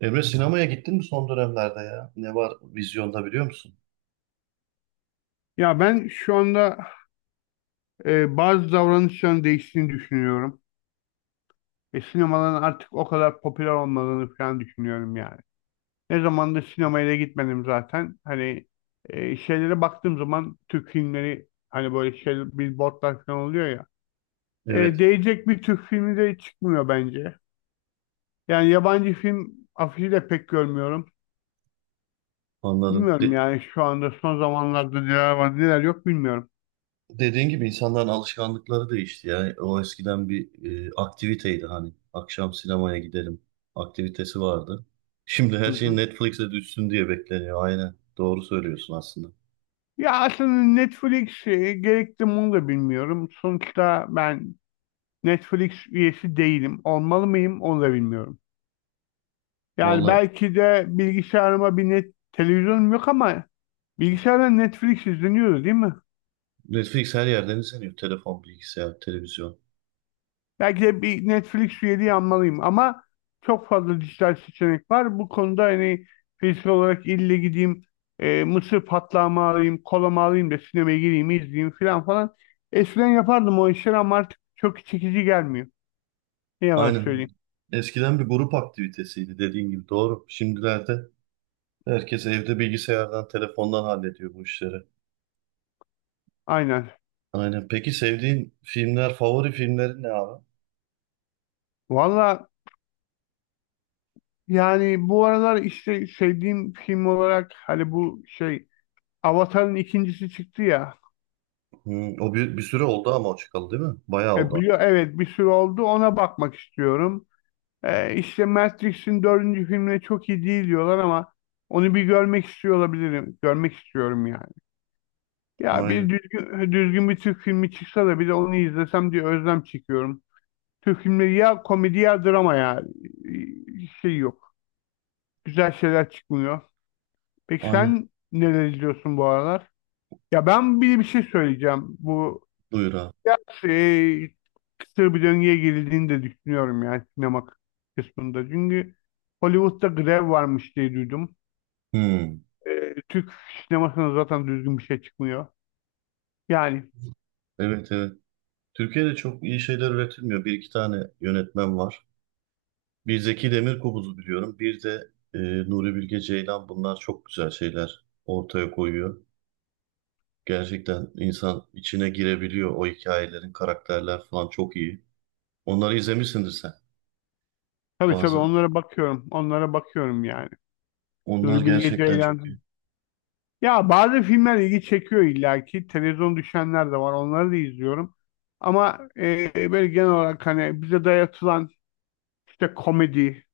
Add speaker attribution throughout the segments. Speaker 1: Emre sinemaya gittin mi son dönemlerde ya? Ne var vizyonda biliyor musun?
Speaker 2: Ya ben şu anda bazı davranışların değiştiğini düşünüyorum. Ve sinemaların artık o kadar popüler olmadığını falan düşünüyorum yani. Ne zamandır sinemaya da gitmedim zaten. Hani şeylere baktığım zaman Türk filmleri hani böyle şey billboardlar falan oluyor ya.
Speaker 1: Evet,
Speaker 2: Değecek bir Türk filmi de çıkmıyor bence. Yani yabancı film afişi de pek görmüyorum.
Speaker 1: anladım.
Speaker 2: Bilmiyorum yani şu anda son zamanlarda neler var neler yok bilmiyorum.
Speaker 1: Dediğin gibi insanların alışkanlıkları değişti ya. O eskiden bir aktiviteydi hani. Akşam sinemaya gidelim aktivitesi vardı. Şimdi
Speaker 2: Hı
Speaker 1: her şey
Speaker 2: hı.
Speaker 1: Netflix'e düşsün diye bekleniyor. Aynen. Doğru söylüyorsun aslında.
Speaker 2: Ya aslında Netflix gerekli mi onu da bilmiyorum. Sonuçta ben Netflix üyesi değilim. Olmalı mıyım onu da bilmiyorum. Yani
Speaker 1: Vallahi
Speaker 2: belki de bilgisayarıma bir net televizyonum yok ama bilgisayardan Netflix izleniyordu değil mi?
Speaker 1: Netflix her yerden izleniyor. Telefon, bilgisayar, televizyon.
Speaker 2: Belki de bir Netflix üyeliği almalıyım ama çok fazla dijital seçenek var. Bu konuda hani fiziksel olarak ille gideyim, mısır patlağımı alayım, kolamı alayım da sinemaya gireyim, izleyeyim falan falan. Eskiden yapardım o işleri ama artık çok çekici gelmiyor. Ne yalan
Speaker 1: Aynen.
Speaker 2: söyleyeyim.
Speaker 1: Eskiden bir grup aktivitesiydi dediğin gibi. Doğru. Şimdilerde herkes evde bilgisayardan, telefondan hallediyor bu işleri.
Speaker 2: Aynen.
Speaker 1: Aynen. Peki sevdiğin filmler, favori filmlerin ne abi?
Speaker 2: Valla yani bu aralar işte sevdiğim film olarak hani bu şey Avatar'ın ikincisi çıktı ya.
Speaker 1: Hmm. O bir süre oldu ama o çıkalı değil mi? Bayağı oldu.
Speaker 2: Biliyor evet bir sürü oldu ona bakmak istiyorum. İşte Matrix'in dördüncü filmine çok iyi değil diyorlar ama onu bir görmek istiyor olabilirim. Görmek istiyorum yani. Ya bir
Speaker 1: Aynen.
Speaker 2: düzgün, düzgün bir Türk filmi çıksa da bir de onu izlesem diye özlem çekiyorum. Türk filmleri ya komedi ya drama ya. Şey yok. Güzel şeyler çıkmıyor. Peki
Speaker 1: Aynen.
Speaker 2: sen neler izliyorsun bu aralar? Ya ben bir şey söyleyeceğim. Bu
Speaker 1: Buyur abi.
Speaker 2: şey, kısır bir döngüye girildiğini de düşünüyorum yani sinema kısmında. Çünkü Hollywood'da grev varmış diye duydum.
Speaker 1: Hmm.
Speaker 2: Türk sinemasına zaten düzgün bir şey çıkmıyor. Yani
Speaker 1: Evet, evet. Türkiye'de çok iyi şeyler üretilmiyor. Bir iki tane yönetmen var. Bir Zeki Demirkubuz'u biliyorum. Bir de Nuri Bilge Ceylan. Bunlar çok güzel şeyler ortaya koyuyor. Gerçekten insan içine girebiliyor. O hikayelerin, karakterler falan çok iyi. Onları izlemişsindir sen.
Speaker 2: tabii
Speaker 1: Bazı.
Speaker 2: onlara bakıyorum. Onlara bakıyorum yani.
Speaker 1: Onlar
Speaker 2: Nuri Bilge
Speaker 1: gerçekten çok iyi.
Speaker 2: Ceylan. Ya bazı filmler ilgi çekiyor illaki. Televizyon düşenler de var. Onları da izliyorum. Ama böyle genel olarak hani bize dayatılan işte komedi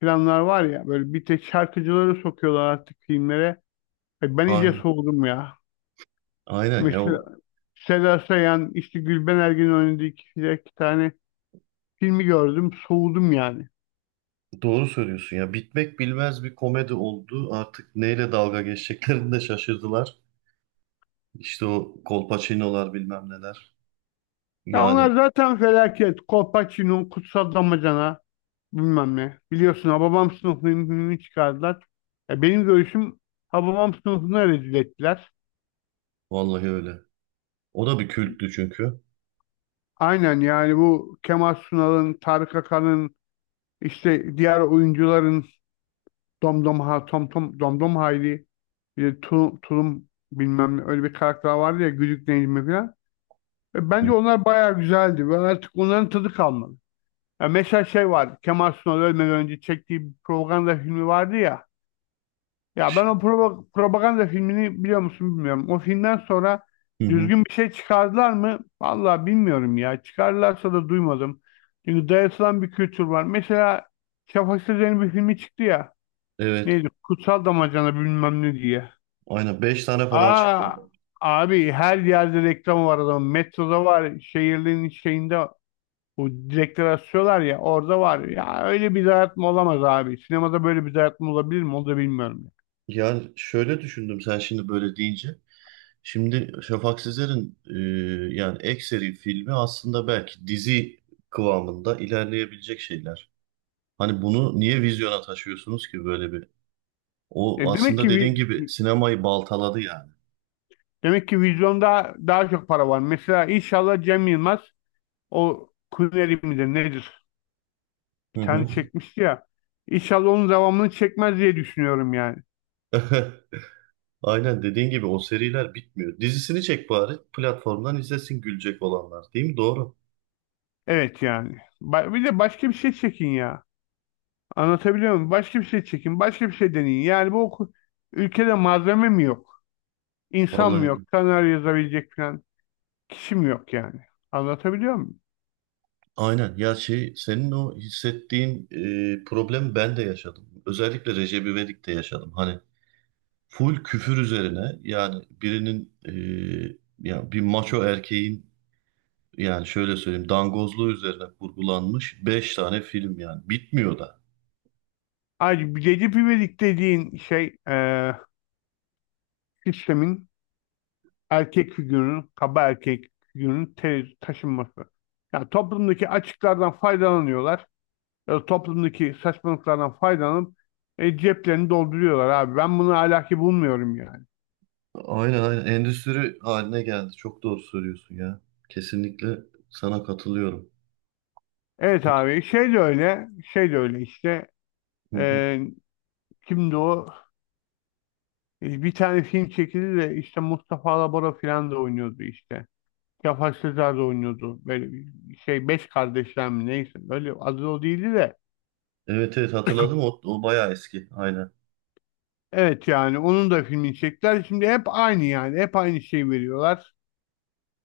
Speaker 2: planlar var ya böyle bir tek şarkıcıları sokuyorlar artık filmlere. Ay ben iyice
Speaker 1: Aynen.
Speaker 2: soğudum ya.
Speaker 1: Aynen ya.
Speaker 2: Mesela Seda Sayan, işte Gülben Ergen'in oynadığı iki tane filmi gördüm. Soğudum yani.
Speaker 1: Doğru söylüyorsun ya. Bitmek bilmez bir komedi oldu. Artık neyle dalga geçeceklerini de şaşırdılar. İşte o kolpaçinolar bilmem neler.
Speaker 2: Ya onlar
Speaker 1: Yani
Speaker 2: zaten felaket. Kolpaçino, Kutsal Damacana bilmem ne. Biliyorsun Hababam Sınıfı'nın filmini çıkardılar. Ya benim görüşüm Hababam Sınıfı'nı rezil ettiler.
Speaker 1: vallahi öyle. O da bir külttü çünkü.
Speaker 2: Aynen yani bu Kemal Sunal'ın, Tarık Akan'ın, işte diğer oyuncuların Domdom ha Tom Tom Domdom Hayri bir de Tulum bilmem ne öyle bir karakter vardı ya Güdük Necmi falan.
Speaker 1: Hı
Speaker 2: Bence
Speaker 1: hı.
Speaker 2: onlar bayağı güzeldi ve artık onların tadı kalmadı. Ya mesela şey vardı Kemal Sunal ölmeden önce çektiği bir propaganda filmi vardı ya. Ya
Speaker 1: Ş-
Speaker 2: ben o propaganda filmini biliyor musun bilmiyorum. O filmden sonra
Speaker 1: hı hı.
Speaker 2: düzgün bir şey çıkardılar mı? Vallahi bilmiyorum ya. Çıkardılarsa da duymadım. Çünkü dayatılan bir kültür var. Mesela Şafak Sezer'in bir filmi çıktı ya.
Speaker 1: Evet.
Speaker 2: Neydi? Kutsal damacana bilmem ne diye.
Speaker 1: Aynen 5 tane falan çıktı
Speaker 2: Aa
Speaker 1: ondan.
Speaker 2: abi her yerde reklam var adamın. Metroda var. Şehirlerin şeyinde o direkleri asıyorlar ya orada var. Ya öyle bir dayatma olamaz abi. Sinemada böyle bir dayatma olabilir mi? Onu da bilmiyorum.
Speaker 1: Yani şöyle düşündüm sen şimdi böyle deyince. Şimdi Şafak Sezer'in yani ek seri filmi aslında belki dizi kıvamında ilerleyebilecek şeyler. Hani bunu niye vizyona taşıyorsunuz ki böyle bir.
Speaker 2: Ya
Speaker 1: O
Speaker 2: Demek
Speaker 1: aslında
Speaker 2: ki
Speaker 1: dediğin gibi sinemayı baltaladı yani.
Speaker 2: demek ki vizyonda daha çok para var. Mesela inşallah Cem Yılmaz o Kuneri midir nedir?
Speaker 1: Hı
Speaker 2: Bir tane
Speaker 1: hı.
Speaker 2: çekmişti ya. İnşallah onun devamını çekmez diye düşünüyorum yani.
Speaker 1: Aynen dediğin gibi o seriler bitmiyor. Dizisini çek bari platformdan izlesin gülecek olanlar değil mi? Doğru.
Speaker 2: Evet yani. Bir de başka bir şey çekin ya. Anlatabiliyor muyum? Başka bir şey çekin, başka bir şey deneyin. Yani ülkede malzeme mi yok? İnsan
Speaker 1: Vallahi
Speaker 2: mı
Speaker 1: öyle.
Speaker 2: yok? Senaryo yazabilecek falan kişi mi yok yani? Anlatabiliyor muyum?
Speaker 1: Aynen ya, şey senin o hissettiğin problem ben de yaşadım. Özellikle Recep İvedik'te yaşadım. Hani full küfür üzerine yani birinin ya bir maço erkeğin yani şöyle söyleyeyim dangozluğu üzerine kurgulanmış 5 tane film yani bitmiyor da.
Speaker 2: Ayrıca bir Recep İvedik dediğin şey sistemin erkek figürünün, kaba erkek figürünün taşınması. Yani toplumdaki açıklardan faydalanıyorlar. Ya da toplumdaki saçmalıklardan faydalanıp ceplerini dolduruyorlar abi. Ben bunu ahlaki bulmuyorum yani.
Speaker 1: Aynen, aynen, endüstri haline geldi. Çok doğru söylüyorsun ya. Kesinlikle sana katılıyorum.
Speaker 2: Evet
Speaker 1: Peki.
Speaker 2: abi şey de öyle, şey de öyle işte.
Speaker 1: Hı hı.
Speaker 2: Ee, Kimdi o? Bir tane film çekildi de işte Mustafa Alabora falan da oynuyordu işte. Cafer Sezer de oynuyordu. Böyle bir şey Beş Kardeşler mi neyse. Böyle adı o değildi de.
Speaker 1: Evet, evet, hatırladım o bayağı eski aynen.
Speaker 2: Evet yani onun da filmini çektiler. Şimdi hep aynı yani. Hep aynı şeyi veriyorlar.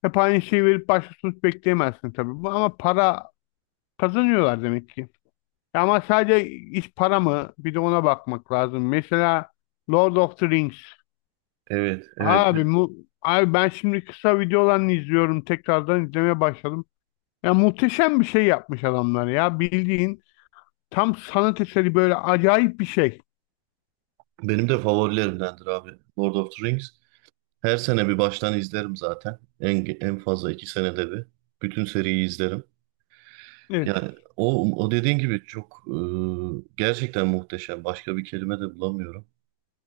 Speaker 2: Hep aynı şeyi verip başka sonuç bekleyemezsin tabii. Ama para kazanıyorlar demek ki. Ama sadece iş para mı? Bir de ona bakmak lazım. Mesela Lord of the Rings.
Speaker 1: Evet, evet,
Speaker 2: Abi mu abi ben şimdi kısa videolarını izliyorum. Tekrardan izlemeye başladım. Ya muhteşem bir şey yapmış adamlar ya. Bildiğin tam sanat eseri böyle acayip bir şey.
Speaker 1: Benim de favorilerimdendir abi. Lord of the Rings. Her sene bir baştan izlerim zaten. En fazla 2 senede bir. Bütün seriyi izlerim.
Speaker 2: Evet.
Speaker 1: Yani o dediğin gibi çok gerçekten muhteşem. Başka bir kelime de bulamıyorum.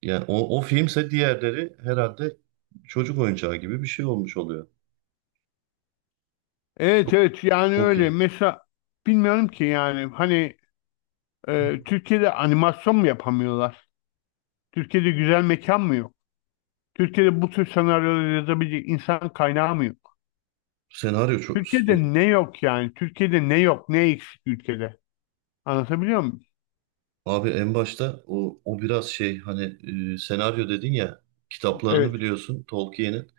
Speaker 1: Yani o filmse diğerleri herhalde çocuk oyuncağı gibi bir şey olmuş oluyor.
Speaker 2: Evet evet yani
Speaker 1: Çok
Speaker 2: öyle.
Speaker 1: iyi.
Speaker 2: Mesela bilmiyorum ki yani hani Türkiye'de animasyon mu yapamıyorlar? Türkiye'de güzel mekan mı yok? Türkiye'de bu tür senaryoları yazabilecek insan kaynağı mı yok?
Speaker 1: Senaryo çok... e,
Speaker 2: Türkiye'de ne yok yani? Türkiye'de ne yok? Ne eksik ülkede? Anlatabiliyor muyum?
Speaker 1: Abi en başta o biraz şey hani senaryo dedin ya kitaplarını
Speaker 2: Evet.
Speaker 1: biliyorsun Tolkien'in.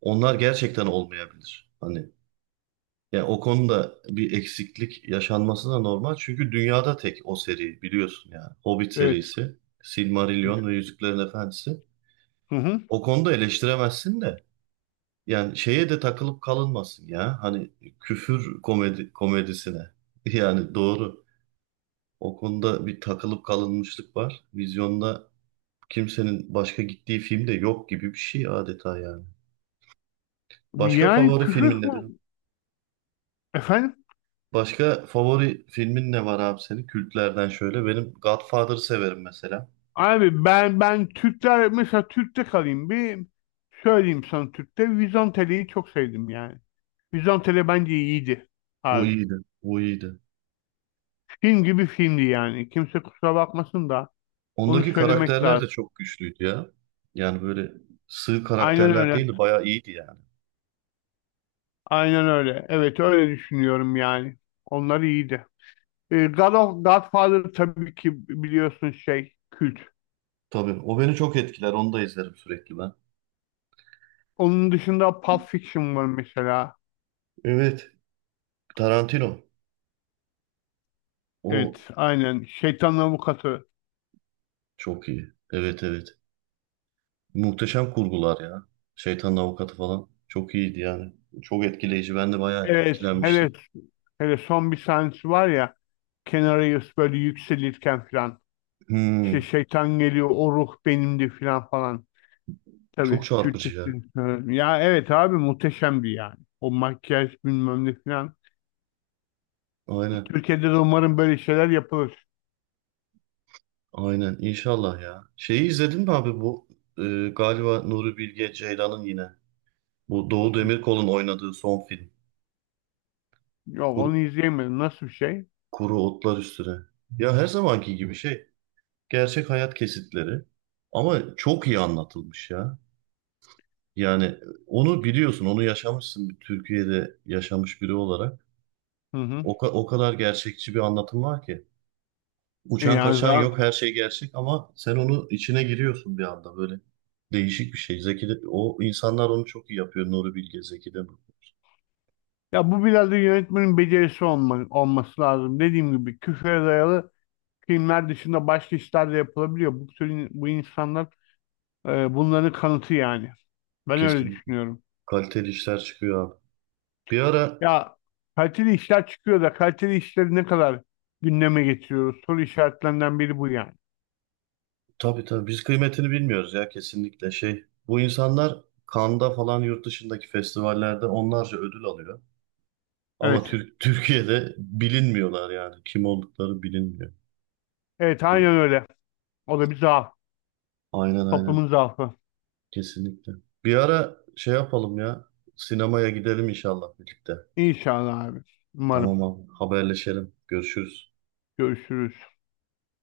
Speaker 1: Onlar gerçekten olmayabilir. Hani yani o konuda bir eksiklik yaşanması da normal. Çünkü dünyada tek o seri biliyorsun yani. Hobbit
Speaker 2: Evet.
Speaker 1: serisi,
Speaker 2: Evet.
Speaker 1: Silmarillion ve Yüzüklerin Efendisi.
Speaker 2: Hı hı.
Speaker 1: O konuda eleştiremezsin de yani şeye de takılıp kalınmasın ya. Hani küfür komedi komedisine. Yani doğru. O konuda bir takılıp kalınmışlık var. Vizyonda kimsenin başka gittiği film de yok gibi bir şey adeta yani. Başka
Speaker 2: Yani
Speaker 1: favori filmin nedir?
Speaker 2: efendim
Speaker 1: Başka favori filmin ne var abi senin? Kültlerden şöyle. Benim Godfather'ı severim mesela.
Speaker 2: abi ben Türkler mesela Türk'te kalayım bir söyleyeyim sana Türk'te Vizontele'yi çok sevdim yani. Vizontele bence iyiydi
Speaker 1: O
Speaker 2: abi.
Speaker 1: iyiydi. O iyiydi.
Speaker 2: Film gibi filmdi yani. Kimse kusura bakmasın da onu
Speaker 1: Ondaki
Speaker 2: söylemek
Speaker 1: karakterler de
Speaker 2: lazım.
Speaker 1: çok güçlüydü ya. Yani böyle sığ
Speaker 2: Aynen
Speaker 1: karakterler
Speaker 2: öyle.
Speaker 1: değildi. Bayağı iyiydi yani.
Speaker 2: Aynen öyle. Evet öyle düşünüyorum yani. Onlar iyiydi. God of Godfather tabii ki biliyorsun şey kült.
Speaker 1: Tabii. O beni çok etkiler. Onu da izlerim sürekli ben.
Speaker 2: Onun dışında Pulp Fiction var mesela.
Speaker 1: Evet. Tarantino. O
Speaker 2: Evet aynen. Şeytanın Avukatı.
Speaker 1: çok iyi. Evet, evet. Muhteşem kurgular ya. Şeytanın Avukatı falan. Çok iyiydi yani. Çok etkileyici. Ben de bayağı
Speaker 2: Evet, hele,
Speaker 1: etkilenmiştim.
Speaker 2: hele son bir sahnesi var ya kenara böyle yükselirken falan işte
Speaker 1: Hmm,
Speaker 2: şeytan geliyor o ruh benimdi falan falan.
Speaker 1: çok
Speaker 2: Tabii
Speaker 1: çarpıcı ya.
Speaker 2: Türkçesini söylüyorum. Ya evet abi muhteşemdi yani. O makyaj bilmem ne falan.
Speaker 1: Aynen.
Speaker 2: Türkiye'de de umarım böyle şeyler yapılır.
Speaker 1: Aynen. İnşallah ya. Şeyi izledin mi abi bu? e, Galiba Nuri Bilge Ceylan'ın yine. Bu Doğu Demirkol'un oynadığı son film.
Speaker 2: Yok
Speaker 1: Kur-
Speaker 2: onu izleyemedim. Nasıl bir şey?
Speaker 1: Kuru Otlar Üstüne. Ya her zamanki gibi şey. Gerçek hayat kesitleri. Ama çok iyi anlatılmış ya. Yani onu biliyorsun, onu yaşamışsın bir Türkiye'de yaşamış biri olarak.
Speaker 2: Hı hı.
Speaker 1: O, o kadar gerçekçi bir anlatım var ki. Uçan
Speaker 2: Yani
Speaker 1: kaçan
Speaker 2: zaten,
Speaker 1: yok, her şey gerçek ama sen onu içine giriyorsun bir anda böyle. Değişik bir şey. Zeki de, o insanlar onu çok iyi yapıyor. Nuri Bilge, Zeki de.
Speaker 2: ya bu biraz da yönetmenin olması lazım. Dediğim gibi küfre dayalı filmler dışında başka işler de yapılabiliyor. Bu tür bu insanlar bunların kanıtı yani. Ben öyle
Speaker 1: Kesinlikle
Speaker 2: düşünüyorum.
Speaker 1: kaliteli işler çıkıyor abi. Bir ara
Speaker 2: Ya kaliteli işler çıkıyor da kaliteli işleri ne kadar gündeme getiriyoruz? Soru işaretlerinden biri bu yani.
Speaker 1: tabii, tabii biz kıymetini bilmiyoruz ya kesinlikle şey. Bu insanlar Cannes'da falan yurt dışındaki festivallerde onlarca ödül alıyor. Ama
Speaker 2: Evet.
Speaker 1: Türk, Türkiye'de bilinmiyorlar yani. Kim oldukları bilinmiyor.
Speaker 2: Evet
Speaker 1: E,
Speaker 2: aynen öyle. O da bir zaaf.
Speaker 1: Aynen, aynen.
Speaker 2: Toplumun zaafı.
Speaker 1: Kesinlikle. Bir ara şey yapalım ya. Sinemaya gidelim inşallah birlikte.
Speaker 2: İnşallah abi. Umarım.
Speaker 1: Tamam abi. Haberleşelim. Görüşürüz.
Speaker 2: Görüşürüz.